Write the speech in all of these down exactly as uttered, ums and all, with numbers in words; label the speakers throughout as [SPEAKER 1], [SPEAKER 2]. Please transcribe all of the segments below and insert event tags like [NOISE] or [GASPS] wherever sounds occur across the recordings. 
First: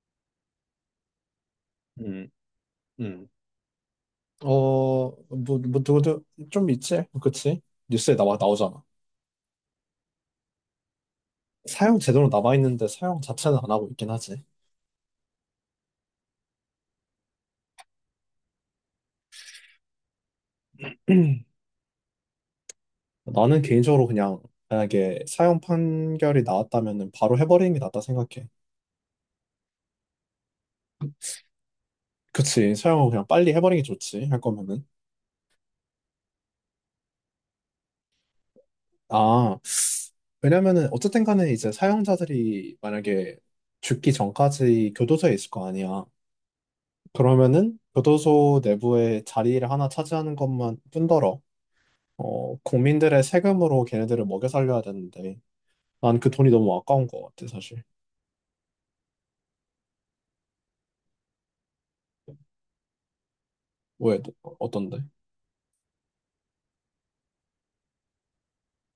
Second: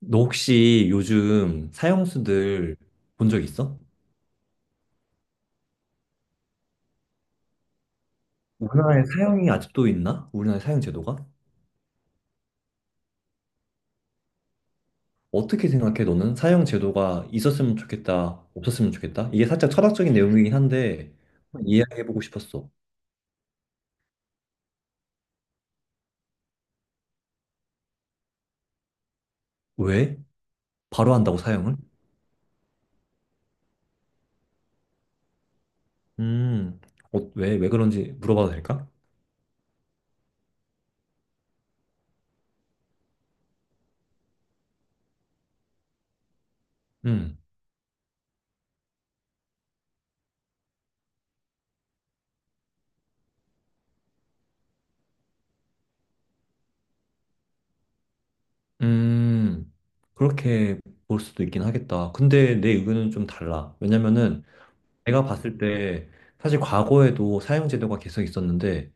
[SPEAKER 1] 너 혹시 요즘
[SPEAKER 2] 음,
[SPEAKER 1] 사형수들 본
[SPEAKER 2] 음.
[SPEAKER 1] 적 있어?
[SPEAKER 2] 어, 뭐, 뭐, 누구도 좀 있지? 그치? 뉴스에 나와, 나오잖아.
[SPEAKER 1] 우리나라에 사형이 아직도 있나? 우리나라에 사형 제도가?
[SPEAKER 2] 사용 제대로 남아있는데 사용 자체는 안 하고 있긴 하지.
[SPEAKER 1] 어떻게 생각해? 너는 사형 제도가 있었으면 좋겠다, 없었으면 좋겠다? 이게 살짝 철학적인 내용이긴 한데
[SPEAKER 2] [CLEARS THROAT]
[SPEAKER 1] 한번 이해해보고 싶었어.
[SPEAKER 2] 나는 개인적으로 그냥, 만약에 사용 판결이 나왔다면은 바로 해버리는 게 낫다 생각해.
[SPEAKER 1] 왜? 바로 한다고 사형을?
[SPEAKER 2] 그치. 사용을 그냥 빨리 해버리는 게 좋지. 할 거면은.
[SPEAKER 1] 음, 어, 왜, 왜 그런지 물어봐도 될까?
[SPEAKER 2] 아, 왜냐면은 어쨌든 간에 이제 사용자들이 만약에 죽기 전까지 교도소에 있을 거 아니야.
[SPEAKER 1] 음,
[SPEAKER 2] 그러면은 교도소 내부에 자리를 하나 차지하는 것만 뿐더러 어, 국민들의 세금으로 걔네들을 먹여 살려야 되는데, 난 그 돈이 너무 아까운 것 같아, 사실.
[SPEAKER 1] 음, 그렇게 볼 수도 있긴 하겠다. 근데 내 의견은 좀 달라.
[SPEAKER 2] 왜,
[SPEAKER 1] 왜냐면은
[SPEAKER 2] 너- 어떤데?
[SPEAKER 1] 내가 봤을 때, 사실 과거에도 사형 제도가 계속 있었는데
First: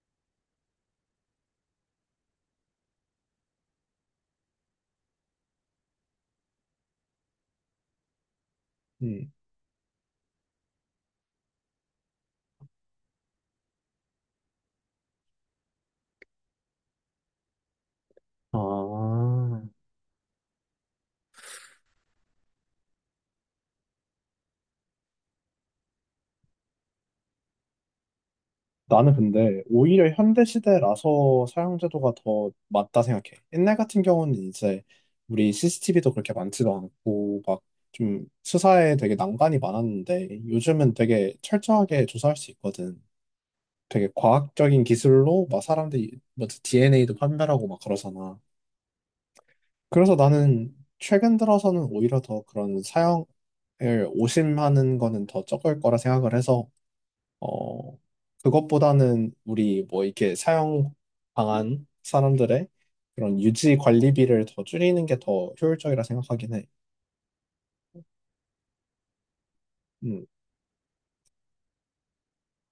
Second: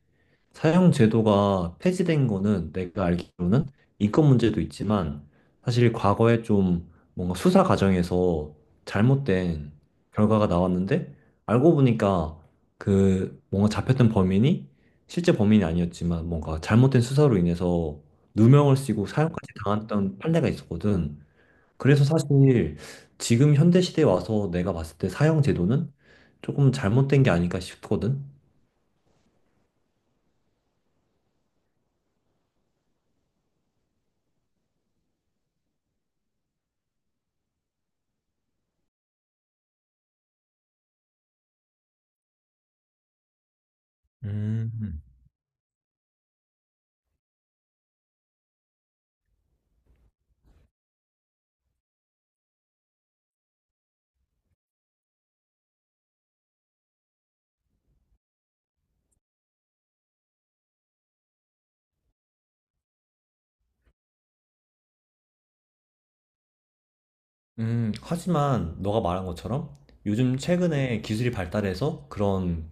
[SPEAKER 1] 사형 제도가 폐지된 거는, 내가 알기로는 인권 문제도 있지만 사실 과거에 좀 뭔가 수사 과정에서
[SPEAKER 2] 음.
[SPEAKER 1] 잘못된 결과가 나왔는데 알고 보니까 그 뭔가 잡혔던 범인이 실제 범인이 아니었지만, 뭔가 잘못된 수사로 인해서 누명을 쓰고 사형까지
[SPEAKER 2] 아,
[SPEAKER 1] 당했던 판례가 있었거든. 그래서 사실 지금 현대 시대에 와서 내가 봤을 때 사형 제도는 조금 잘못된 게 아닐까 싶거든.
[SPEAKER 2] 나는 근데 오히려 현대 시대라서 사용제도가 더 맞다 생각해. 옛날 같은 경우는 이제 우리 씨씨티비도 그렇게 많지도 않고 막 좀 수사에 되게 난관이 많았는데 요즘은 되게 철저하게 조사할 수 있거든. 되게 과학적인
[SPEAKER 1] 음.
[SPEAKER 2] 기술로 막 사람들이 뭐 디엔에이도 판별하고 막 그러잖아. 그래서 나는 최근 들어서는 오히려 더 그런 사형을 오심하는 거는 더 적을 거라 생각을 해서, 어, 그것보다는 우리 뭐 이렇게 사형 당한 사람들의 그런 유지 관리비를 더 줄이는 게 더 효율적이라 생각하긴 해.
[SPEAKER 1] 음, 하지만 너가 말한 것처럼
[SPEAKER 2] 음,
[SPEAKER 1] 요즘 최근에 기술이 발달해서 그런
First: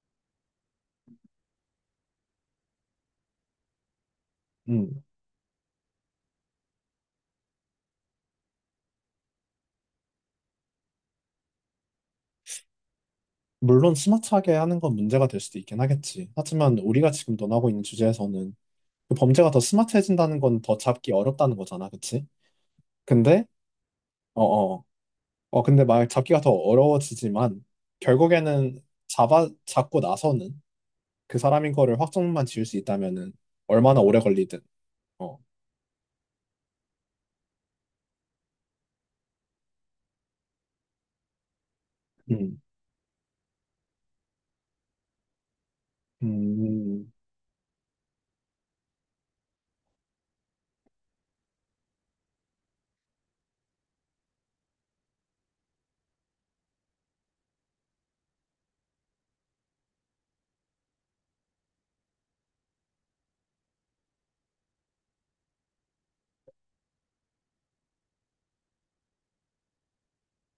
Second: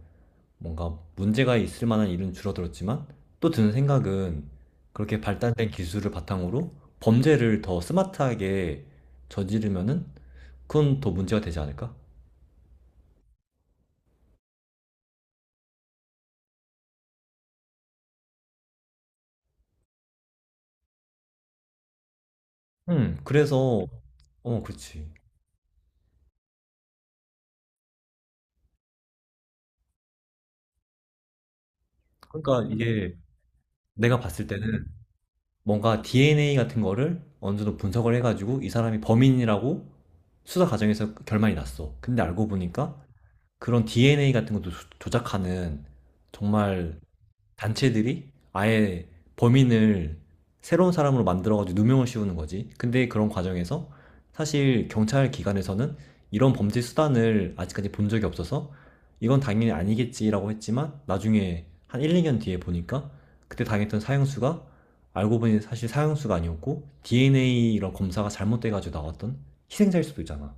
[SPEAKER 1] 뭔가 문제가 있을 만한 일은 줄어들었지만, 또 드는 생각은
[SPEAKER 2] 음.
[SPEAKER 1] 그렇게 발달된 기술을 바탕으로 범죄를 더 스마트하게 저지르면은 그건 더 문제가 되지 않을까?
[SPEAKER 2] 물론 스마트하게 하는 건 문제가 될 수도 있긴 하겠지. 하지만 우리가 지금 논하고 있는 주제에서는 그 범죄가 더 스마트해진다는 건 더 잡기 어렵다는 거잖아, 그치?
[SPEAKER 1] 음,
[SPEAKER 2] 근데,
[SPEAKER 1] 그래서 어,
[SPEAKER 2] 어어.
[SPEAKER 1] 그렇지.
[SPEAKER 2] 어, 근데 말 잡기가 더 어려워지지만 결국에는 잡아 잡고 나서는 그 사람인 거를 확정만 지을
[SPEAKER 1] 그러니까
[SPEAKER 2] 수
[SPEAKER 1] 이게
[SPEAKER 2] 있다면은 얼마나 오래
[SPEAKER 1] 내가 봤을
[SPEAKER 2] 걸리든.
[SPEAKER 1] 때는,
[SPEAKER 2] 어.
[SPEAKER 1] 뭔가 디엔에이 같은 거를 어느 정도 분석을 해가지고 이 사람이 범인이라고 수사 과정에서 결말이 났어. 근데 알고
[SPEAKER 2] 음.
[SPEAKER 1] 보니까 그런 디엔에이 같은 것도 조- 조작하는 정말
[SPEAKER 2] 음.
[SPEAKER 1] 단체들이 아예 범인을 새로운 사람으로 만들어가지고 누명을 씌우는 거지. 근데 그런 과정에서 사실 경찰 기관에서는 이런 범죄 수단을 아직까지 본 적이 없어서 이건 당연히 아니겠지라고 했지만, 나중에 한 일, 이 년 뒤에 보니까 그때 당했던 사형수가, 알고 보니 사실 사형수가 아니었고 디엔에이 이런 검사가 잘못돼가지고 나왔던 희생자일 수도 있잖아.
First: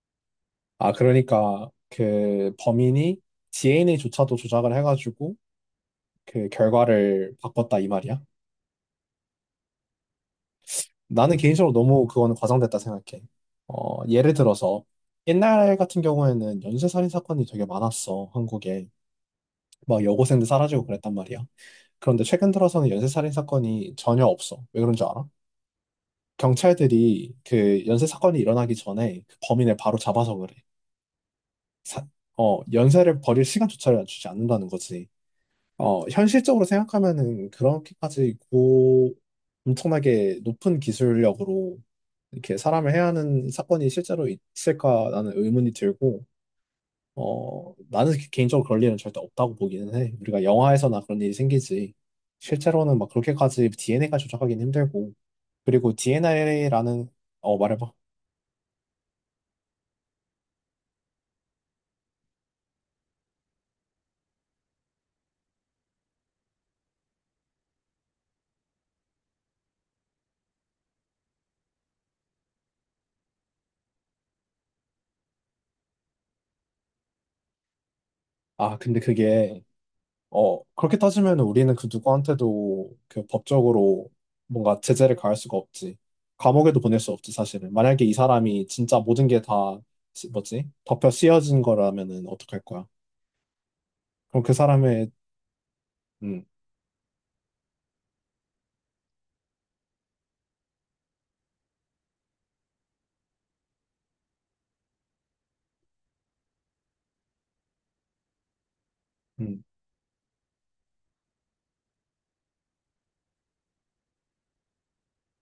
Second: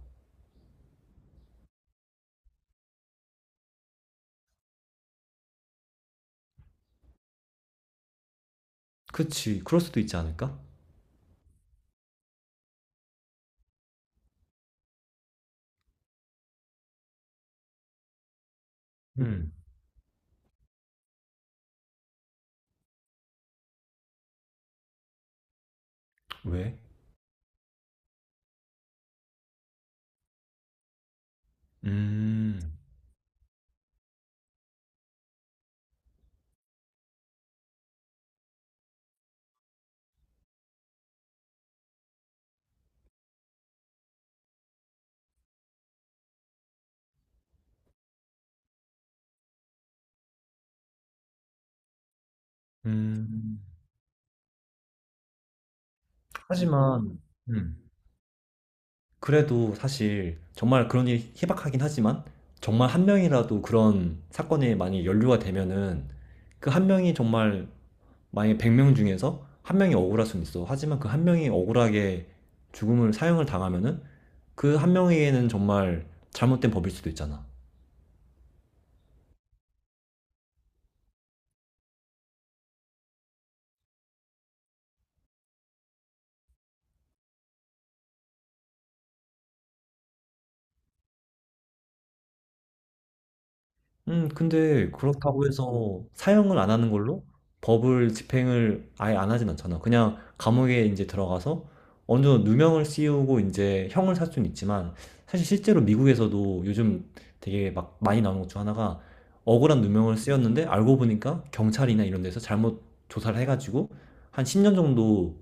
[SPEAKER 2] 아, 그러니까 그 범인이 디엔에이조차도 조작을 해가지고 그 결과를 바꿨다 이 말이야.
[SPEAKER 1] 그치, 그럴 수도 있지 않을까?
[SPEAKER 2] 나는 개인적으로 너무 그거는 과장됐다 생각해. 어, 예를 들어서 옛날 같은 경우에는 연쇄살인 사건이 되게 많았어, 한국에.
[SPEAKER 1] 음,
[SPEAKER 2] 막 여고생들 사라지고 그랬단 말이야. 그런데 최근 들어서는 연쇄살인 사건이 전혀 없어. 왜 그런 줄 알아?
[SPEAKER 1] 왜?
[SPEAKER 2] 경찰들이 그 연쇄 사건이 일어나기 전에 그 범인을 바로 잡아서 그래. 사- 어,
[SPEAKER 1] 음.
[SPEAKER 2] 연쇄를 벌일 시간조차를 주지 않는다는 거지. 어, 현실적으로 생각하면은 그렇게까지 고 엄청나게 높은 기술력으로 이렇게 사람을 해야 하는 사건이 실제로 있을까라는 의문이 들고, 어, 나는 개인적으로 그럴 일은 절대 없다고 보기는 해. 우리가 영화에서나 그런 일이 생기지. 실제로는 막
[SPEAKER 1] 음.
[SPEAKER 2] 그렇게까지 디엔에이가 조작하기는 힘들고. 그리고 디엔에이라는,
[SPEAKER 1] 하지만.
[SPEAKER 2] 어,
[SPEAKER 1] 음.
[SPEAKER 2] 말해봐.
[SPEAKER 1] 그래도 사실 정말 그런 일이 희박하긴 하지만, 정말 한 명이라도 그런 사건에 만약에 연루가 되면은, 그 한 명이 정말, 만약에 백 명 중에서 한 명이 억울할 수는 있어. 하지만 그 한 명이 억울하게 죽음을, 사형을 당하면은 그 한 명에게는 정말 잘못된 법일 수도 있잖아.
[SPEAKER 2] 아, 근데 그게, 어, 그렇게 따지면 우리는 그 누구한테도 그 법적으로 뭔가 제재를 가할 수가 없지. 감옥에도 보낼 수 없지, 사실은. 만약에 이 사람이 진짜 모든 게 다, 뭐지? 덮여 씌어진 거라면은 어떡할 거야?
[SPEAKER 1] 음,
[SPEAKER 2] 그럼 그
[SPEAKER 1] 근데
[SPEAKER 2] 사람의,
[SPEAKER 1] 그렇다고 해서
[SPEAKER 2] 음,
[SPEAKER 1] 사형을 안 하는 걸로 법을 집행을 아예 안 하진 않잖아. 그냥 감옥에 이제 들어가서 어느 정도 누명을 씌우고 이제 형을 살 수는 있지만, 사실 실제로 미국에서도 요즘 되게 막 많이 나오는 것 중 하나가,
[SPEAKER 2] 음,
[SPEAKER 1] 억울한 누명을 씌웠는데 알고 보니까 경찰이나 이런 데서 잘못 조사를 해가지고 한 십 년 정도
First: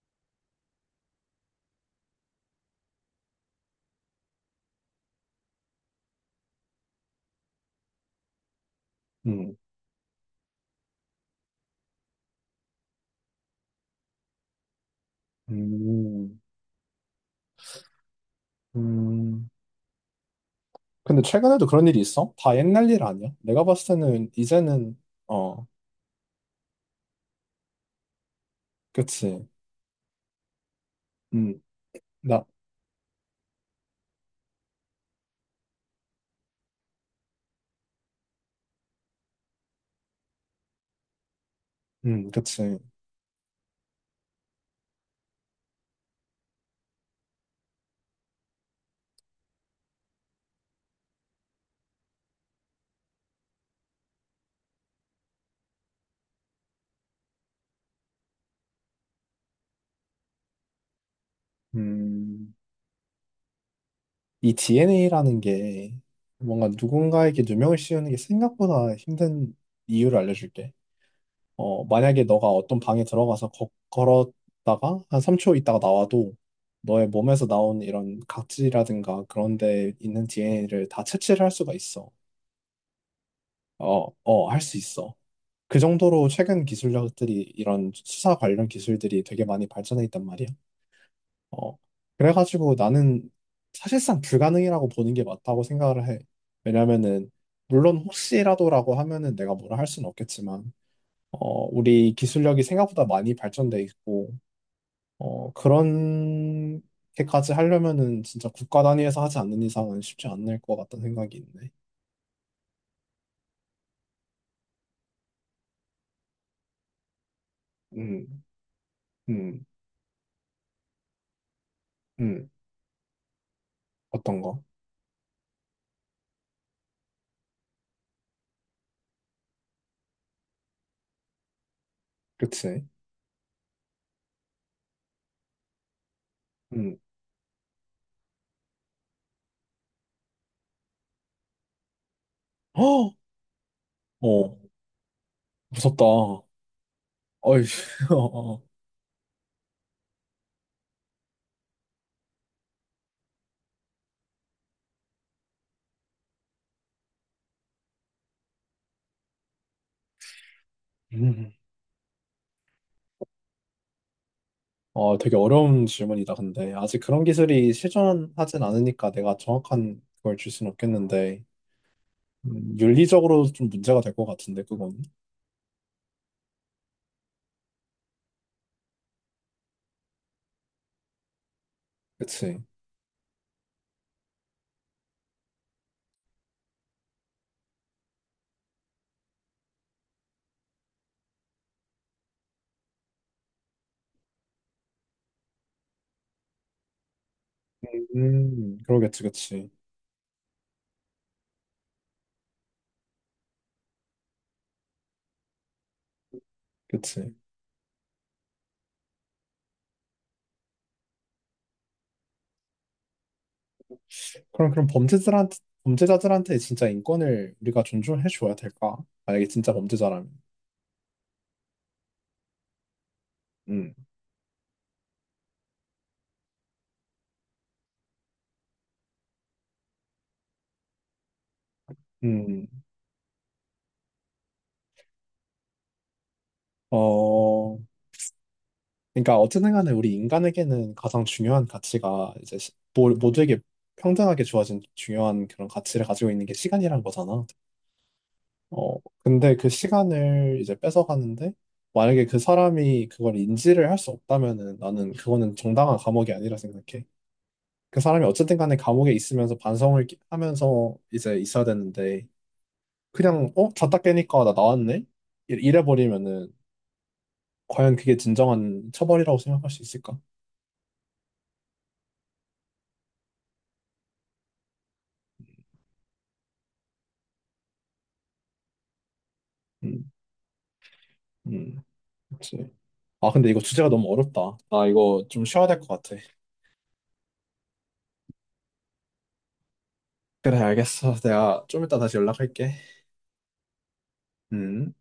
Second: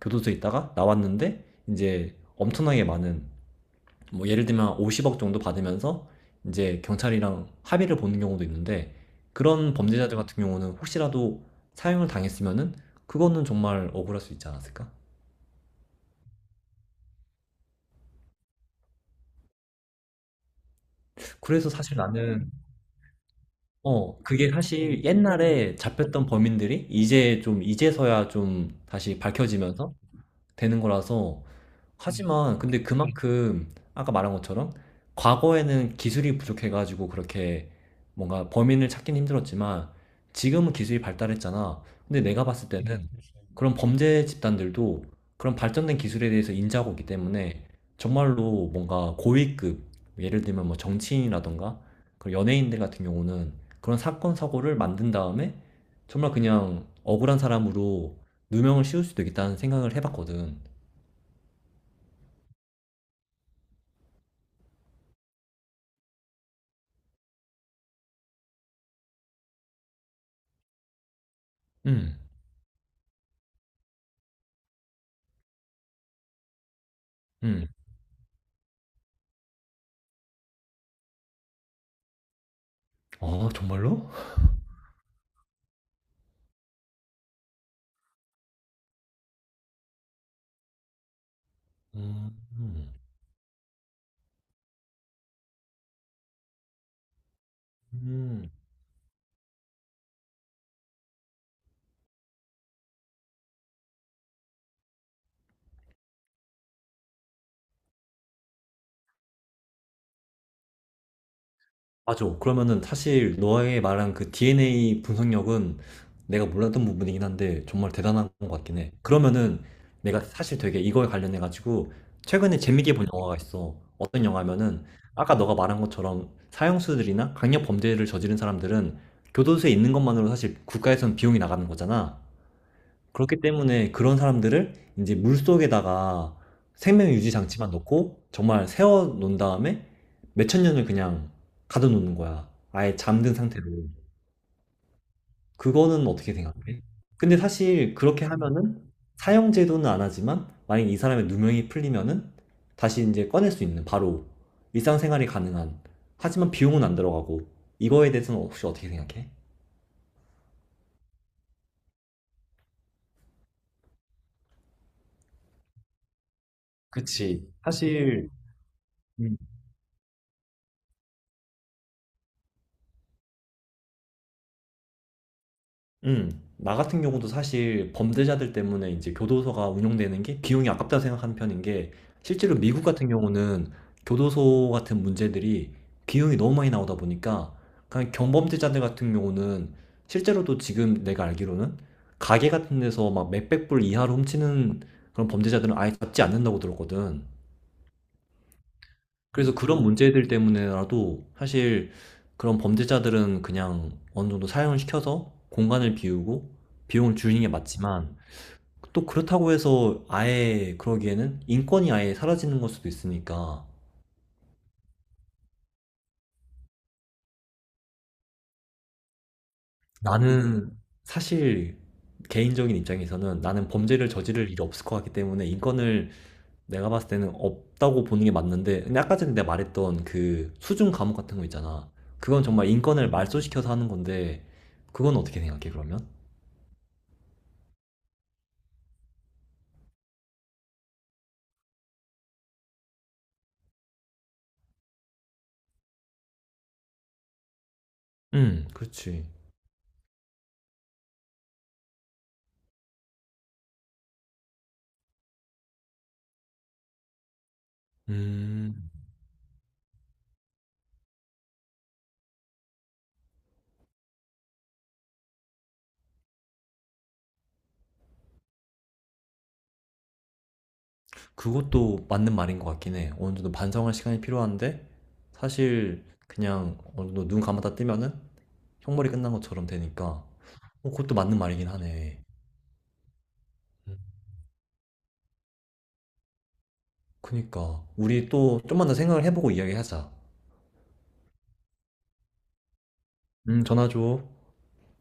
[SPEAKER 1] 교도소에 있다가 나왔는데 이제 엄청나게 많은, 뭐 예를 들면 오십억 정도 받으면서 이제 경찰이랑 합의를 보는 경우도 있는데,
[SPEAKER 2] 음,
[SPEAKER 1] 그런 범죄자들 같은 경우는 혹시라도 사형을 당했으면은 그거는 정말 억울할 수 있지 않았을까?
[SPEAKER 2] 음, 음. 근데 최근에도
[SPEAKER 1] 그래서
[SPEAKER 2] 그런
[SPEAKER 1] 사실
[SPEAKER 2] 일이 있어?
[SPEAKER 1] 나는,
[SPEAKER 2] 다 옛날 일 아니야? 내가 봤을
[SPEAKER 1] 어
[SPEAKER 2] 때는
[SPEAKER 1] 그게
[SPEAKER 2] 이제는.
[SPEAKER 1] 사실
[SPEAKER 2] 어.
[SPEAKER 1] 옛날에 잡혔던 범인들이 이제 좀 이제서야 좀 다시
[SPEAKER 2] 그치.
[SPEAKER 1] 밝혀지면서 되는 거라서.
[SPEAKER 2] 음나음.
[SPEAKER 1] 하지만 근데 그만큼 아까 말한 것처럼, 과거에는 기술이 부족해가지고 그렇게 뭔가 범인을 찾긴 힘들었지만 지금은 기술이 발달했잖아. 근데 내가 봤을
[SPEAKER 2] 그치.
[SPEAKER 1] 때는 그런 범죄 집단들도 그런 발전된 기술에 대해서 인지하고 있기 때문에, 정말로 뭔가 고위급, 예를 들면 뭐 정치인이라던가 그런 연예인들 같은 경우는, 그런 사건, 사고를 만든 다음에 정말 그냥 억울한 사람으로 누명을 씌울 수도 있겠다는 생각을 해봤거든.
[SPEAKER 2] 음이. 디엔에이라는 게 뭔가 누군가에게 누명을 씌우는 게 생각보다 힘든 이유를 알려줄게. 어,
[SPEAKER 1] 음.
[SPEAKER 2] 만약에 너가 어떤 방에 들어가서 거, 걸었다가 한 삼 초 있다가 나와도 너의 몸에서
[SPEAKER 1] 음.
[SPEAKER 2] 나온 이런 각질이라든가 그런 데 있는 디엔에이를 다 채취를 할 수가 있어.
[SPEAKER 1] 아, 정말로?
[SPEAKER 2] 어, 어, 할 수 있어. 그 정도로 최근 기술력들이 이런 수사 관련 기술들이 되게 많이 발전해 있단 말이야. 어.
[SPEAKER 1] 음.
[SPEAKER 2] 그래가지고
[SPEAKER 1] 음.
[SPEAKER 2] 나는 사실상 불가능이라고 보는 게 맞다고 생각을 해. 왜냐면은 물론
[SPEAKER 1] 음.
[SPEAKER 2] 혹시라도라고 하면은 내가 뭐라 할 수는 없겠지만, 어, 우리 기술력이 생각보다 많이 발전돼 있고, 어, 그런 게까지 하려면은 진짜 국가 단위에서 하지 않는 이상은 쉽지 않을 것 같다는 생각이 있네.
[SPEAKER 1] 맞아. 그러면은, 사실 너의 말한 그 디엔에이 분석력은 내가 몰랐던 부분이긴 한데 정말 대단한
[SPEAKER 2] 음,
[SPEAKER 1] 것 같긴 해. 그러면은,
[SPEAKER 2] 음,
[SPEAKER 1] 내가 사실 되게 이거에 관련해 가지고
[SPEAKER 2] 음.
[SPEAKER 1] 최근에 재밌게 본 영화가 있어. 어떤
[SPEAKER 2] 어떤 거?
[SPEAKER 1] 영화면은, 아까 너가 말한 것처럼 사형수들이나 강력 범죄를 저지른 사람들은 교도소에 있는 것만으로 사실 국가에선 비용이 나가는 거잖아.
[SPEAKER 2] 그치?
[SPEAKER 1] 그렇기 때문에 그런 사람들을 이제 물속에다가
[SPEAKER 2] 음.
[SPEAKER 1] 생명 유지 장치만 넣고 정말 세워 놓은 다음에 몇천 년을 그냥 가둬 놓는 거야. 아예
[SPEAKER 2] [GASPS]
[SPEAKER 1] 잠든 상태로.
[SPEAKER 2] 어! 어. 무섭다.
[SPEAKER 1] 그거는 어떻게 생각해? 근데
[SPEAKER 2] 어이,
[SPEAKER 1] 사실
[SPEAKER 2] [LAUGHS]
[SPEAKER 1] 그렇게
[SPEAKER 2] 어,
[SPEAKER 1] 하면은 사형 제도는 안 하지만, 만약 이 사람의 누명이 풀리면은 다시 이제 꺼낼 수 있는, 바로 일상생활이 가능한, 하지만 비용은 안 들어가고. 이거에 대해서는 혹시 어떻게 생각해?
[SPEAKER 2] 음. 어, 되게 어려운 질문이다, 근데. 아직 그런
[SPEAKER 1] 그치.
[SPEAKER 2] 기술이
[SPEAKER 1] 사실.
[SPEAKER 2] 실존하진 않으니까 내가 정확한 걸 줄 수는 없겠는데, 음, 윤리적으로 좀 문제가 될 것 같은데, 그건.
[SPEAKER 1] 음. 나 같은 경우도 사실 범죄자들 때문에 이제 교도소가 운영되는 게 비용이 아깝다 생각하는 편인 게, 실제로
[SPEAKER 2] 그치.
[SPEAKER 1] 미국 같은 경우는 교도소 같은 문제들이 비용이 너무 많이 나오다 보니까 그냥 경범죄자들 같은 경우는, 실제로도 지금 내가 알기로는 가게 같은 데서 막 몇백 불 이하로 훔치는 그런 범죄자들은 아예 잡지 않는다고 들었거든.
[SPEAKER 2] 음, 그러겠지,
[SPEAKER 1] 그래서
[SPEAKER 2] 그치.
[SPEAKER 1] 그런 문제들 때문에라도 사실 그런 범죄자들은 그냥 어느 정도 사형을 시켜서 공간을 비우고 비용을
[SPEAKER 2] 그치.
[SPEAKER 1] 줄이는 게 맞지만, 또 그렇다고 해서 아예 그러기에는 인권이 아예 사라지는 걸 수도 있으니까.
[SPEAKER 2] 그럼, 그럼 범죄자들한테, 범죄자들한테 진짜 인권을 우리가 존중해 줘야 될까? 만약에 진짜 범죄자라면.
[SPEAKER 1] 나는 사실, 개인적인 입장에서는 나는
[SPEAKER 2] 음,
[SPEAKER 1] 범죄를 저지를 일이 없을 것 같기 때문에 인권을 내가 봤을 때는 없다고 보는 게 맞는데, 근데 아까 전에 내가 말했던 그 수중 감옥 같은 거 있잖아. 그건
[SPEAKER 2] 음,
[SPEAKER 1] 정말 인권을 말소시켜서 하는 건데, 그건 어떻게 생각해 그러면?
[SPEAKER 2] 어, 그러니까 어쨌든 간에 우리 인간에게는 가장 중요한 가치가 이제 시- 모- 모두에게 평등하게 주어진 중요한 그런 가치를 가지고 있는 게 시간이란 거잖아.
[SPEAKER 1] 음
[SPEAKER 2] 어,
[SPEAKER 1] 그렇지.
[SPEAKER 2] 근데 그 시간을 이제 뺏어가는데, 만약에 그 사람이 그걸 인지를 할 수 없다면은 나는 그거는 정당한 감옥이 아니라 생각해. 그 사람이 어쨌든 간에
[SPEAKER 1] 음.
[SPEAKER 2] 감옥에 있으면서 반성을 끼- 하면서 이제 있어야 되는데, 그냥 어? 잤다 깨니까 나 나왔네? 이- 이래 버리면은 과연 그게 진정한 처벌이라고 생각할 수 있을까?
[SPEAKER 1] 그것도 맞는 말인 것 같긴 해. 어느 정도 반성할 시간이 필요한데 사실 그냥 어느 정도 눈 감았다 뜨면은 형벌이 끝난 것처럼
[SPEAKER 2] 음,
[SPEAKER 1] 되니까, 어, 그것도 맞는 말이긴
[SPEAKER 2] 음.
[SPEAKER 1] 하네.
[SPEAKER 2] 그치. 아, 근데 이거 주제가 너무 어렵다. 나 이거 좀 쉬어야 될 것 같아.
[SPEAKER 1] 그니까 우리 또 좀만 더 생각을 해보고 이야기하자.
[SPEAKER 2] 그래, 알겠어. 내가 좀 이따 다시 연락할게.
[SPEAKER 1] 음 전화 줘.
[SPEAKER 2] 음.